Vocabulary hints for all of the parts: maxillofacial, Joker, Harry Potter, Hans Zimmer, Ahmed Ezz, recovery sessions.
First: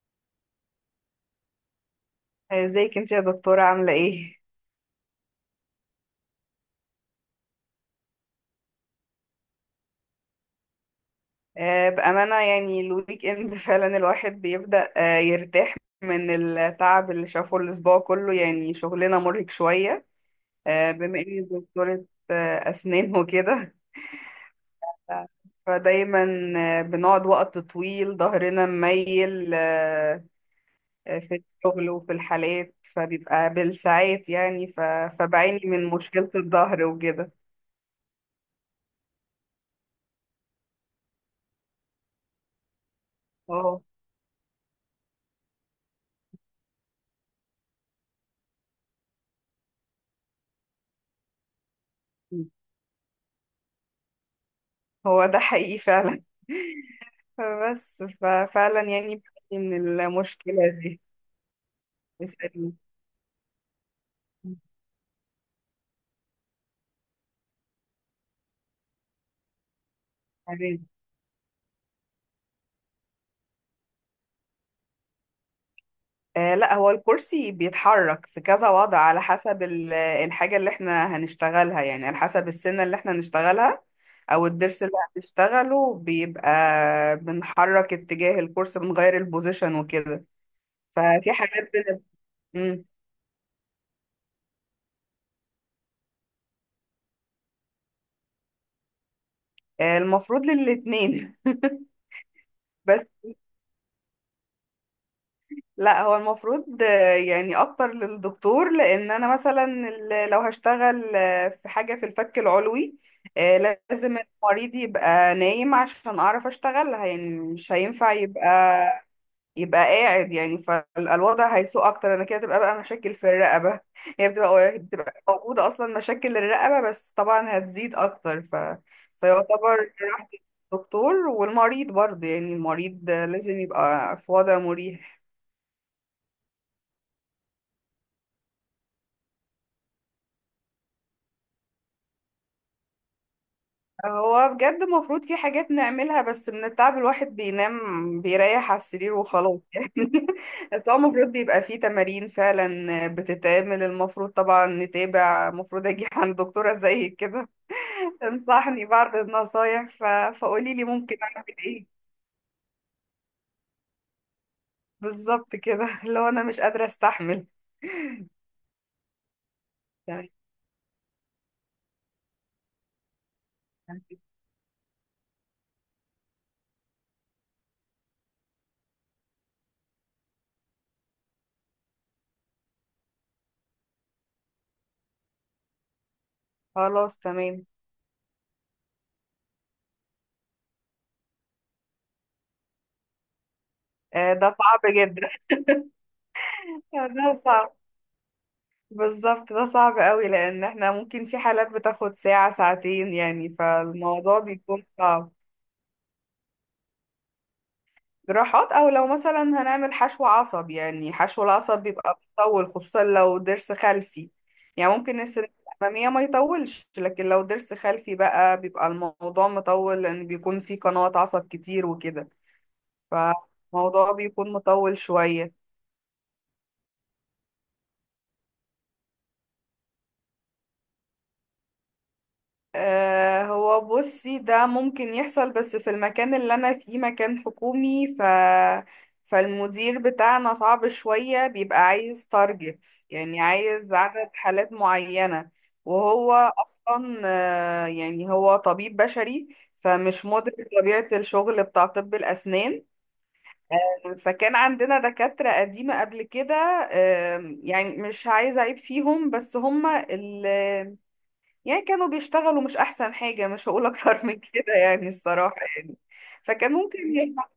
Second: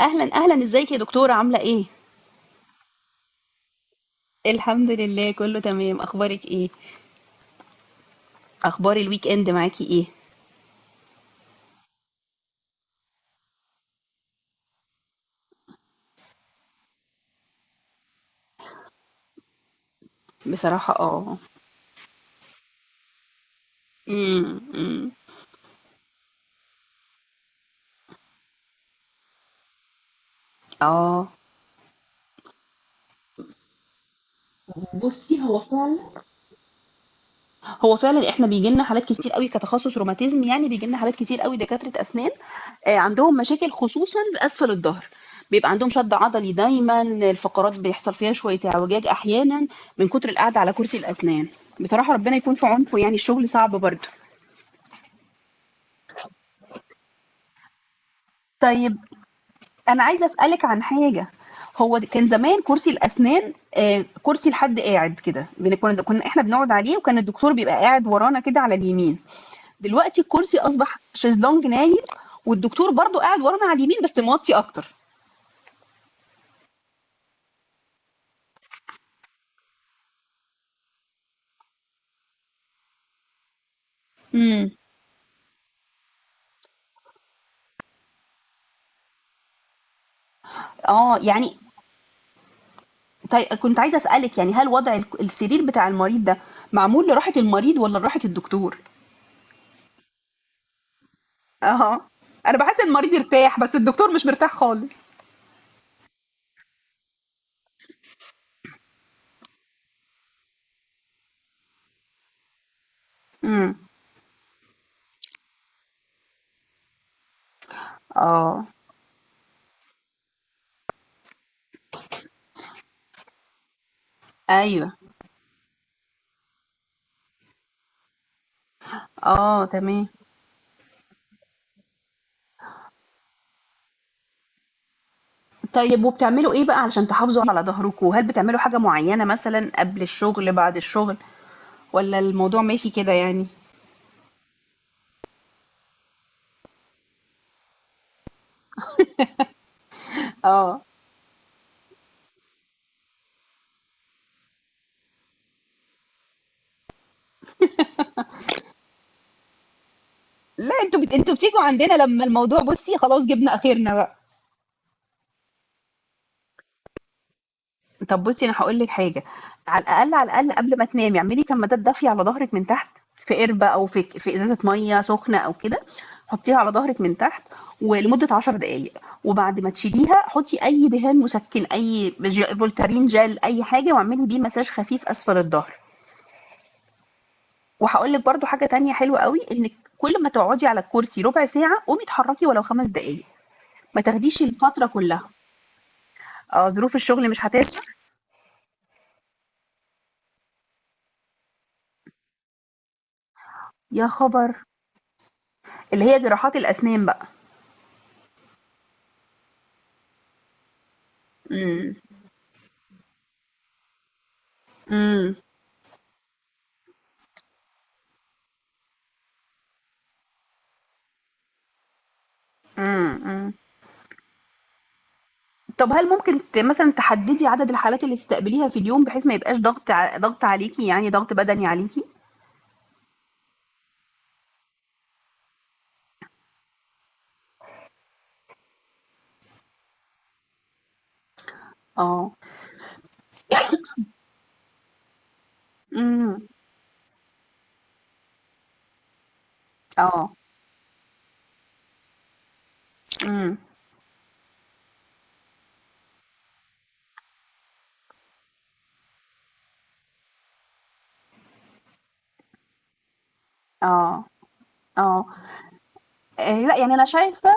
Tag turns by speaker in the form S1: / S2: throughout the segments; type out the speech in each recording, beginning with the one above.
S1: اهلا اهلا، ازيك يا دكتورة؟ عاملة ايه؟
S2: ازيك انت يا دكتورة عاملة ايه؟
S1: الحمد لله، كله تمام. اخبارك ايه؟ اخبار الويك اند معاكي ايه؟
S2: بأمانة يعني الويك اند فعلا الواحد بيبدأ يرتاح من التعب اللي شافه الأسبوع كله. يعني شغلنا مرهق شوية،
S1: بصراحة
S2: بما اني دكتورة أسنان وكده.
S1: أمم.
S2: ف- فدايما بنقعد وقت طويل، ظهرنا مميل
S1: اه
S2: في الشغل وفي الحالات، فبيبقى بالساعات يعني.
S1: بصي، هو
S2: فبعاني من
S1: فعلا.
S2: مشكلة الظهر وكده.
S1: احنا بيجي لنا حالات كتير قوي كتخصص روماتيزم، يعني بيجي لنا حالات كتير قوي دكاترة اسنان، عندهم مشاكل
S2: اه،
S1: خصوصا باسفل الظهر. بيبقى عندهم شد عضلي دايما، الفقرات بيحصل فيها شوية اعوجاج احيانا من كتر القعدة على كرسي الاسنان. بصراحة ربنا يكون في عونكم، يعني الشغل صعب برضه.
S2: هو ده حقيقي فعلا. فبس ففعلا
S1: طيب،
S2: يعني بتعاني من
S1: أنا عايزة أسألِك
S2: المشكلة
S1: عن
S2: دي.
S1: حاجة. هو كان زمان
S2: اسألني.
S1: كرسي الأسنان، كرسي لحد قاعد كده، كنا إحنا بنقعد عليه، وكان الدكتور بيبقى قاعد ورانا كده على اليمين. دلوقتي الكرسي
S2: تمام.
S1: أصبح شيزلونج نايم، والدكتور برضه قاعد ورانا على اليمين بس موطي أكتر.
S2: آه، لا، هو الكرسي بيتحرك في كذا وضع، على حسب الحاجة اللي احنا هنشتغلها، يعني على حسب السنة اللي احنا هنشتغلها أو
S1: إمم.
S2: الضرس اللي هنشتغله. بيبقى بنحرك اتجاه الكرسي، بنغير البوزيشن وكده.
S1: آه،
S2: ففي
S1: يعني
S2: حاجات بن... مم.
S1: كنت عايزة أسألِك، يعني هل وضع السرير بتاع المريض ده معمول لراحة المريض والّا لراحة الدكتور؟
S2: آه، المفروض للاتنين.
S1: أها، أنا باحس إن المريض
S2: بس
S1: ارتاح بس الدكتور مش مرتاح خالص.
S2: لا، هو المفروض يعني اكتر للدكتور، لان انا مثلا لو هشتغل في حاجه في الفك العلوي
S1: إمم،
S2: لازم المريض يبقى نايم عشان اعرف اشتغلها. يعني مش هينفع يبقى
S1: آه،
S2: قاعد يعني، فالوضع هيسوء اكتر. انا كده تبقى بقى مشاكل في الرقبه، هي بتبقى
S1: أيوه،
S2: بتبقى موجوده اصلا مشاكل الرقبه، بس طبعا هتزيد اكتر.
S1: آه،
S2: فيعتبر
S1: تمام.
S2: راحه الدكتور والمريض برضه. يعني المريض لازم يبقى في وضع مريح.
S1: طيب، وبتعملوا إيه بقى علشان تحافظوا على ضهركم؟ هل بتعملوا حاجة معيّنة مثلًا قبل الشغل، بعد الشغل، والّا الموضوع ماشي كده يعني؟
S2: هو بجد المفروض في حاجات نعملها، بس من التعب الواحد بينام بيريح على السرير وخلاص يعني.
S1: آه. آه.
S2: بس هو المفروض بيبقى فيه تمارين فعلا بتتعمل، المفروض طبعا نتابع، المفروض اجي عند دكتورة زي كده تنصحني بعض النصايح.
S1: لا،
S2: فقولي لي ممكن
S1: أنتم
S2: اعمل
S1: بتيجوا
S2: ايه.
S1: عندنا لمّا الموضوع بُصّي خلاص جِبنا آخرنا بقى.
S2: بالظبط كده، لو انا مش قادرة استحمل.
S1: طب بُصّي، أنا هاقول لِك حاجة. على الأقل،
S2: تمام.
S1: على الأقل قبل ما تنامي اعملي كمادات دافية على ضهرِك من تحت، في قِربة أو في إزازة مَيّة سخنة أو كده، حطّيها على ضهرِك من تحت ولمدة 10 دقايق، وبعد ما تشيليها حطّي أي دهان مسكِّن، أي ج فولتارين جل، أي حاجة واعملي بيه مساج خفيف أسفل الضهر.
S2: خلاص تمام.
S1: وهاقول لِك برضه حاجة تانية حلوة أوي، إنِّك كل ما تقعدي على الكرسي ربع ساعة قومي اتحرّكي ولو 5 دقايق، ما تاخديش
S2: ده صعب
S1: الفترة كلّها.
S2: جدا.
S1: ظروف الشغل
S2: ده
S1: مش
S2: صعب،
S1: هتسمح.
S2: بالظبط، ده صعب قوي، لان احنا ممكن في حالات بتاخد ساعة ساعتين يعني،
S1: يا
S2: فالموضوع
S1: خبر!
S2: بيكون صعب.
S1: اللي هي جmonراحات الأسنان بقى.
S2: جراحات، او لو مثلا هنعمل حشو عصب، يعني حشو العصب
S1: إمم.
S2: بيبقى بيطول خصوصا لو ضرس خلفي. يعني ممكن
S1: إمم.
S2: السنة الأمامية ما يطولش، لكن لو ضرس خلفي بقى بيبقى الموضوع مطول، لان بيكون في قنوات عصب كتير وكده،
S1: إمم، إمم.
S2: فالموضوع بيكون مطول شوية.
S1: طب هل ممكن مثلًا تحدّدي عدد الحالات اللي تستقبليها في اليوم بحيث ما يبقاش ضغط عليكِ، يعني ضغط بدني عليكِ؟
S2: هو بصي ده ممكن يحصل، بس في المكان اللي انا فيه مكان حكومي، فالمدير بتاعنا صعب شوية، بيبقى عايز
S1: آه.
S2: تارجت، يعني عايز عدد حالات معينة.
S1: إمم.
S2: وهو أصلا يعني هو طبيب بشري، فمش
S1: آه.
S2: مدرك طبيعة الشغل بتاع طب الأسنان.
S1: إمم.
S2: فكان عندنا دكاترة قديمة قبل كده، يعني مش عايزة أعيب فيهم، بس هما اللي يعني كانوا بيشتغلوا مش احسن حاجة، مش هقول
S1: آه.
S2: اكتر من كده يعني،
S1: آه.
S2: الصراحة يعني. فكان
S1: لأ، يعني
S2: ممكن
S1: أنا
S2: يبقى.
S1: شايفة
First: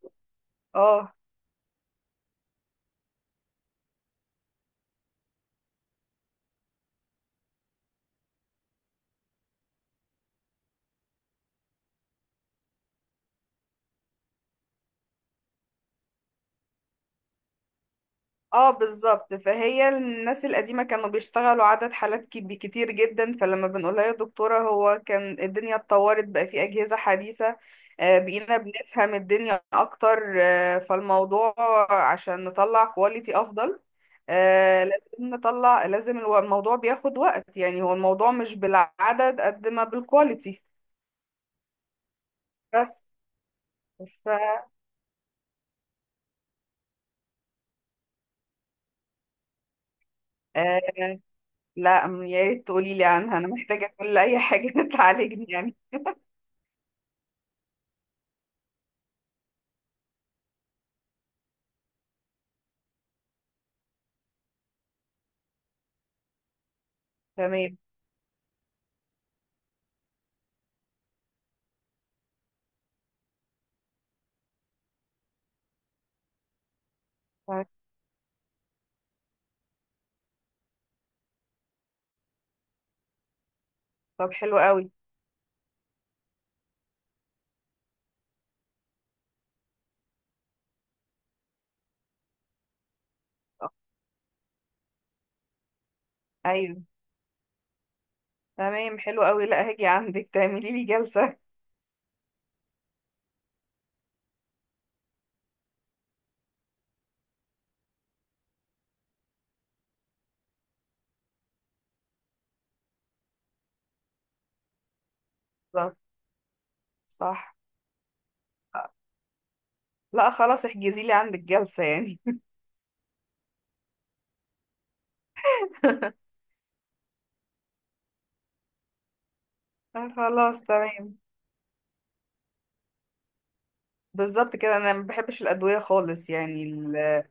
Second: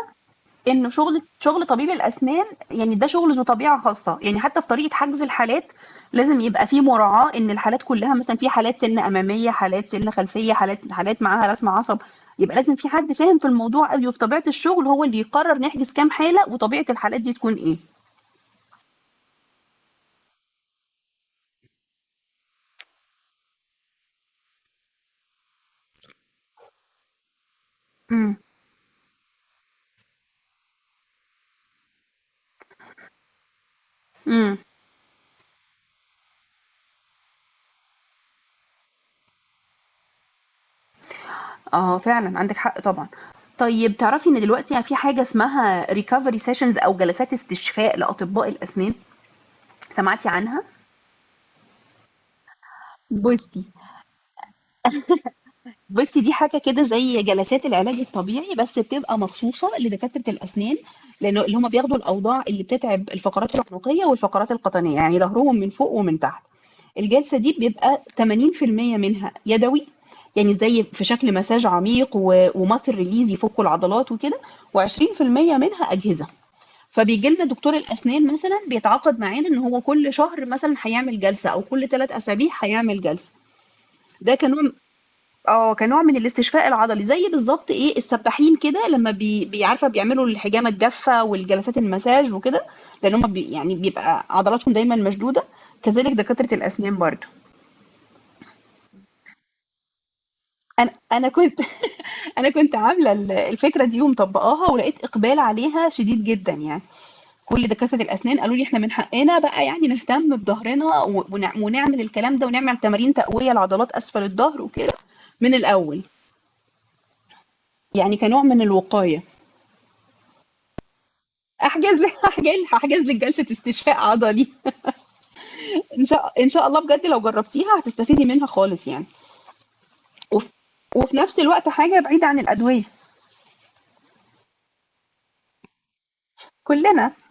S1: إنه
S2: اه،
S1: شغل طبيب الأسنان، يعني ده شغل ذو طبيعة خاصة يعني حتى في طريقة حجز الحالات، لازم يبقى في مراعاة إن الحالات كلها مثلا في حالات سن أمامية، حالات سن خلفية، حالات معاها رسم عصب، يبقى لازم في حد فاهم في الموضوع قوي وفي طبيعة الشغل هو اللي يقرر نحجز كام حالة وطبيعة الحالات دي تكون إيه.
S2: اه بالظبط. فهي الناس القديمة كانوا بيشتغلوا عدد حالات كتير جدا، فلما بنقولها يا دكتورة هو كان الدنيا اتطورت بقى، في أجهزة حديثة،
S1: امم.
S2: بقينا بنفهم الدنيا أكتر. فالموضوع عشان نطلع كواليتي أفضل،
S1: امم.
S2: لازم نطلع، لازم الموضوع بياخد وقت يعني. هو الموضوع مش بالعدد قد ما بالكواليتي.
S1: اه، فعلا عندك حق
S2: بس
S1: طبعا. طيب،
S2: ف
S1: تعرفي ان دلوقتي في حاجة اسمها ريكفري سيشنز او جلسات استشفاء لأطباء الأسنان؟ سمعتي عنها؟
S2: آه، لا م- يا ريت تقولي لي عنها، انا
S1: بصي
S2: محتاجه كل اي حاجه تعالجني يعني.
S1: بُصي، دي حاجة كده زي جلسات العلاج الطبيعي، بس بتبقى مخصوصة لدكاترة الأسنان، لأنه اللي هم بياخدوا الأوضاع اللي بتتعب الفقرات العنقية والفقرات القطنية، يعني ضهرهم من فوق ومن تحت. الجلسة دي
S2: تمام.
S1: بيبقى 80% منها يدوي، يعني زي في شكل مساج عميق و وmuscle release يفكوا العضلات وكده، و20% منها أجهزة. فبييجي لنا دكتور الأسنان مثلًا بيتعاقد معانا إن هو كل شهر مثلًا هيعمل جلسة أو كل 3 أسابيع هيعمل جلسة.
S2: طب
S1: ده
S2: حلو قوي.
S1: كنوع من الاستشفاء العضلي، زي بالضبط إيه، السباحين كده لمّا بي بي عارفة بيعملوا الحجامة الجافة والجلسات المساج وكده، لإن هُم يعني بيبقى عضلاتهم دايمًا مشدودة، كذلك دكاترة
S2: ايوه،
S1: الأسنان برضه.
S2: تمام، حلو قوي. لا، هاجي عندك تعملي لي
S1: أنا
S2: جلسه.
S1: كنت أنا كنت عاملة الفكرة دي ومطبّقاها ولقيت إقبال عليها شديد جدًا يعني، كل دكاترة الأسنان قالوا لي: "إحنا من حقنا بقى يعني نهتم بضهرنا و ون ونعمل الكلام ده ونعمل تمارين تقوية لعضلات أسفل الضهر وكده من
S2: بالظبط.
S1: الأول."
S2: صح.
S1: يعني كنوع من الوقاية.
S2: لا خلاص، احجزي لي عندك جلسه
S1: احجز لي
S2: يعني.
S1: هاحجز لِك جلسة استشفاء عضلي. إن شاء الله، بجد لو جرّبتيها هتستفيدي منها خالص يعني، وف
S2: خلاص
S1: وفي
S2: تمام.
S1: نفس الوقت حاجة بعيدة عن الأدوية.
S2: بالظبط كده، انا ما بحبش الادويه خالص يعني.
S1: كلّنا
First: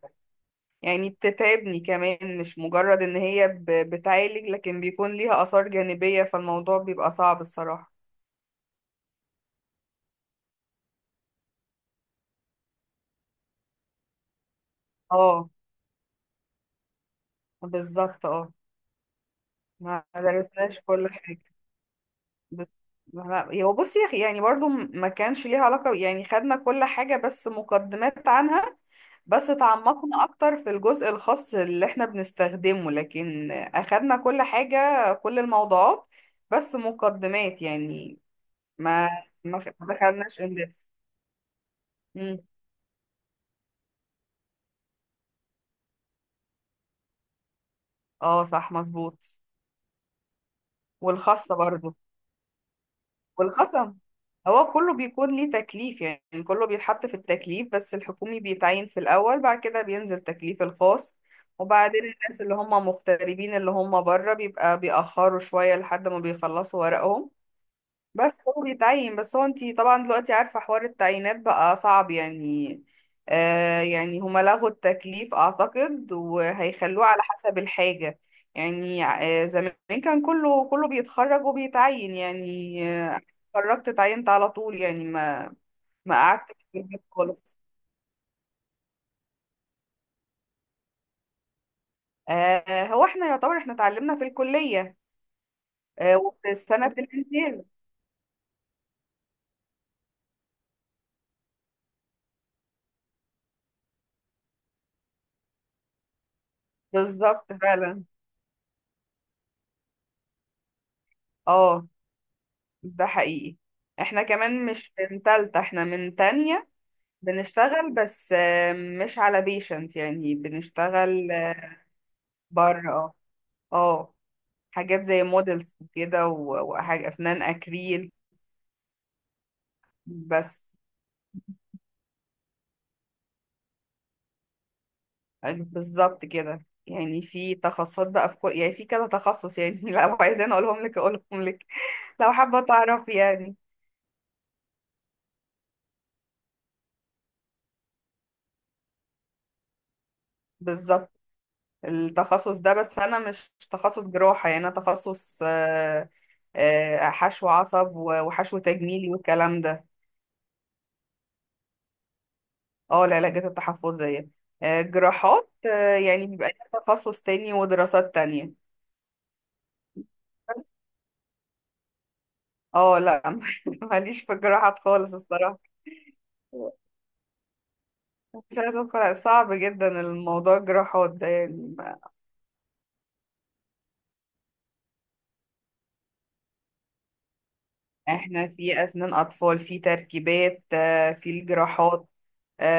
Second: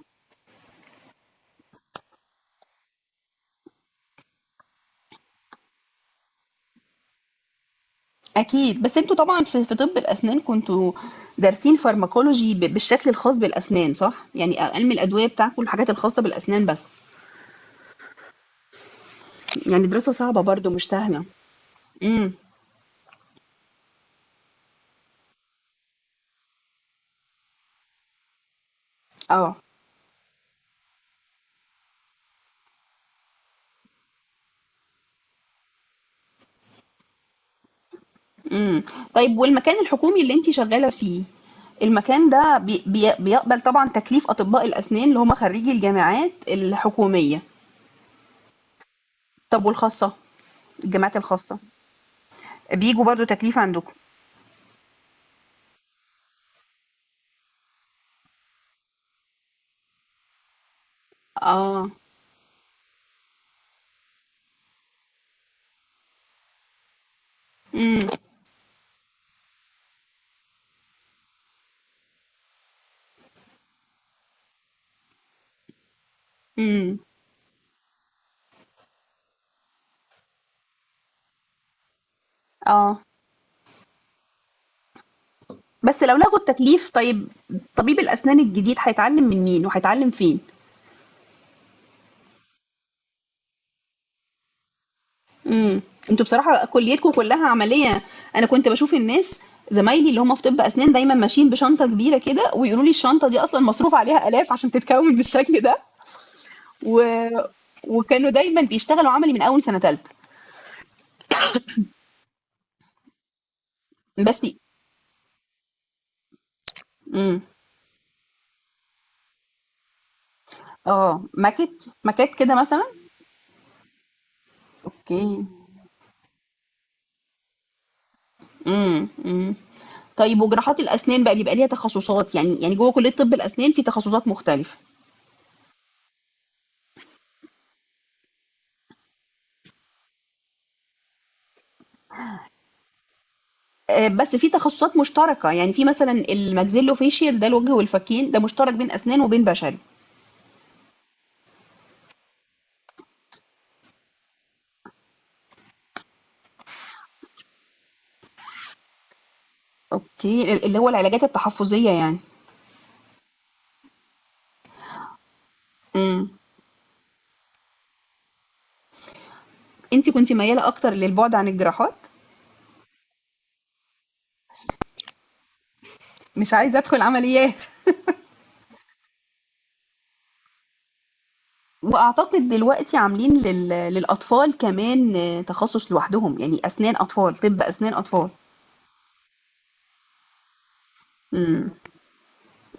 S2: يعني بتتعبني كمان، مش مجرد ان هي ب... بتعالج، لكن بيكون ليها اثار جانبيه، فالموضوع بيبقى صعب الصراحه.
S1: أكيد، بس أنتم طبعًا في طِب الأسنان كنتم دارسين pharmacology بالشكل الخاص بالأسنان، صح؟ يعني عِلم الأدوية
S2: اه،
S1: بتاعكم الحاجات الخاصة بالأسنان بس،
S2: بالظبط اه.
S1: يعني
S2: ما
S1: دراسة صعبة برضه
S2: درسناش
S1: مش
S2: كل
S1: سهلة.
S2: حاجة.
S1: إمم،
S2: بس ما- هو بصي يا أخي، يعني برضو ما كانش ليها علاقة يعني، خدنا كل حاجة بس مقدمات عنها، بس
S1: آه.
S2: تعمقنا أكتر في الجزء الخاص اللي احنا بنستخدمه، لكن أخدنا كل حاجة، كل الموضوعات بس مقدمات يعني.
S1: إمم.
S2: ما
S1: طيب، والمكان
S2: ما
S1: الحكومي اللي
S2: دخلناش
S1: أنتِ
S2: اندبس.
S1: شغّالة فيه، المكان ده بي بي بيقبل طبعًا تكليف أطباء الأسنان اللي هم خرّيجي الجامعات الحكومية،
S2: اه، صح، مظبوط.
S1: طب والخاصة؟ الجامعات
S2: والخاصة
S1: الخاصة،
S2: برضو.
S1: بييجوا برضه تكليف عندكم؟
S2: والخصم هو كله بيكون ليه تكليف يعني، كله بيتحط في التكليف، بس الحكومي بيتعين في الأول، بعد كده بينزل تكليف الخاص،
S1: آه،
S2: وبعدين الناس اللي هم مغتربين اللي هم بره بيبقى بيأخروا شوية لحد ما بيخلصوا ورقهم.
S1: إمم،
S2: بس هو بيتعين. بس هو انتي طبعا دلوقتي عارفة حوار التعيينات بقى صعب يعني. آه، يعني هما لغوا التكليف اعتقد،
S1: إمم،
S2: وهيخلوه على حسب الحاجة. يعني آه، زمان كان كله بيتخرج وبيتعين يعني.
S1: آه.
S2: آه، اتخرجت اتعينت على طول يعني،
S1: بس
S2: ما
S1: لو لغوا
S2: قعدت في
S1: التكليف،
S2: البيت
S1: طيب
S2: خالص.
S1: طبيب الأسنان الجديد هيتعلّم من مين وهيتعلّم فين؟
S2: آه، هو احنا يعتبر احنا اتعلمنا في الكلية،
S1: إمم. أنتم
S2: وفي
S1: بصراحة
S2: السنة في
S1: كُلّيتكم كلّها
S2: الامتياز.
S1: عملية. أنا كنت باشوف الناس، زمايلي اللي هم في طِب أسنان، دايمًا ماشيين بشنطة كبيرة كده ويقولوا لي الشنطة دي أصلًا مصروف عليها آلاف عشان تتكوِّن بالشكل ده و
S2: بالظبط فعلا.
S1: وكانوا دايمًا بيشتغلوا عملي من أول سَنة تالتة.
S2: اه، ده حقيقي. احنا
S1: بس
S2: كمان مش من تالتة، احنا من تانية
S1: إمم.
S2: بنشتغل، بس مش على بيشنت، يعني
S1: آه.
S2: بنشتغل
S1: ماكات كده مثلًا؟
S2: بره. اه. اه، حاجات زي
S1: أوكي.
S2: مودلز وكده، وحاجة أسنان أكريل
S1: إمم، إمم. طيب،
S2: بس.
S1: وج梢ات الأسنان بقى بيبقى ليها تخصُّصات، يعني جوّه كُلّية طِب الأسنان في تخصُّصات مختلفة.
S2: بالظبط كده. يعني في تخصصات بقى، في كل يعني في كذا تخصص يعني، لو عايزين أقولهم لك، لو حابة تعرف يعني.
S1: بس في تخصصات مشتركة، يعني في مثلا الماكسيلوفيشيال ده الوجه والفكين، ده مشترك بين أسنان وبين بشري.
S2: بالظبط. التخصص ده، بس أنا مش تخصص جراحة، يعني أنا تخصص حشو عصب وحشو تجميلي والكلام ده.
S1: اوكي، اللي هو العلاجات التحفظية يعني.
S2: اه، العلاج التحفظية. جراحات، يعني
S1: امم.
S2: بيبقى ليها تخصص تاني ودراسات تانية.
S1: انت كنت ميالة اكتر للبعد عن الجراحات،
S2: اه، لا، ماليش في الجراحات خالص الصراحة.
S1: مش عايزة ادخل عمليات.
S2: مش عايزة ادخل، صعب جدا الموضوع الجراحات ده يعني.
S1: واعتقد دلوقتي عاملين للاطفال كمان تخصص لوحدهم، يعني اسنان اطفال، طب اسنان اطفال.
S2: احنا في اسنان اطفال، في تركيبات، في
S1: امم.
S2: الجراحات،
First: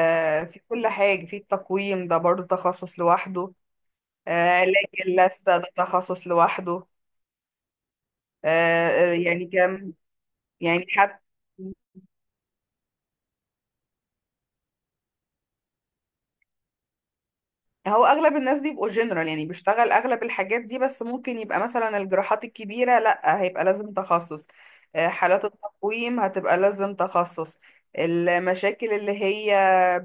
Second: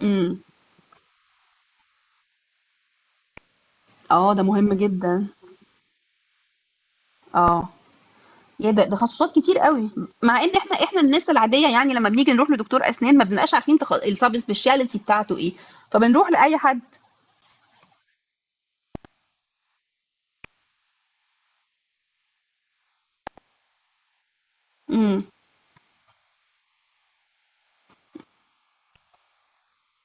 S1: امم.
S2: في كل حاجة. في التقويم ده برضو تخصص لوحده.
S1: اه، ده مهم
S2: علاج
S1: جدا.
S2: اللثة ده تخصص لوحده.
S1: اه. يا ده ده تخصصات
S2: يعني
S1: كتير قوي،
S2: كم.
S1: مع ان احنا
S2: يعني حتى
S1: الناس العاديه يعني لما بنيجي نروح لدكتور اسنان ما بنبقاش عارفين سبيشاليتي بتاعته ايه، فبنروح لاي حد.
S2: هو اغلب الناس بيبقوا جنرال، يعني بيشتغل اغلب الحاجات دي، بس ممكن يبقى مثلا الجراحات الكبيرة لا، هيبقى لازم تخصص.
S1: امم.
S2: حالات التقويم هتبقى لازم تخصص. المشاكل اللي هي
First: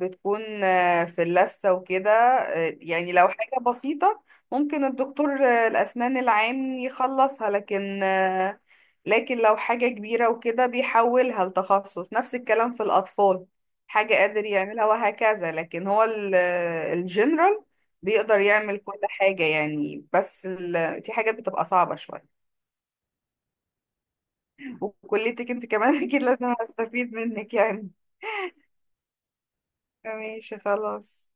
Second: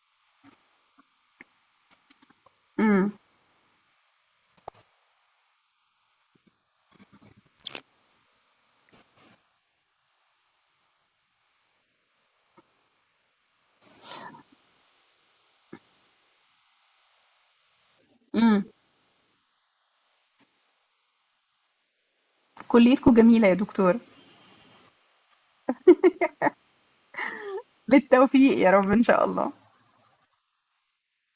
S2: بتكون في اللثة وكده يعني
S1: امم.
S2: لو حاجة بسيطة، ممكن الدكتور الأسنان العام يخلصها، لكن لو حاجة كبيرة وكده بيحولها لتخصص. نفس الكلام في الأطفال، حاجة قادر يعملها وهكذا. لكن هو الجنرال بيقدر
S1: امم.
S2: يعمل كل حاجة يعني، بس في حاجات بتبقى صعبة شوية.
S1: كليتكم جميله يا دكتور.
S2: وكليتك انت كمان اكيد لازم استفيد منك يعني.
S1: بالتوفيق يا رب ان شاء الله.
S2: ماشي خلاص.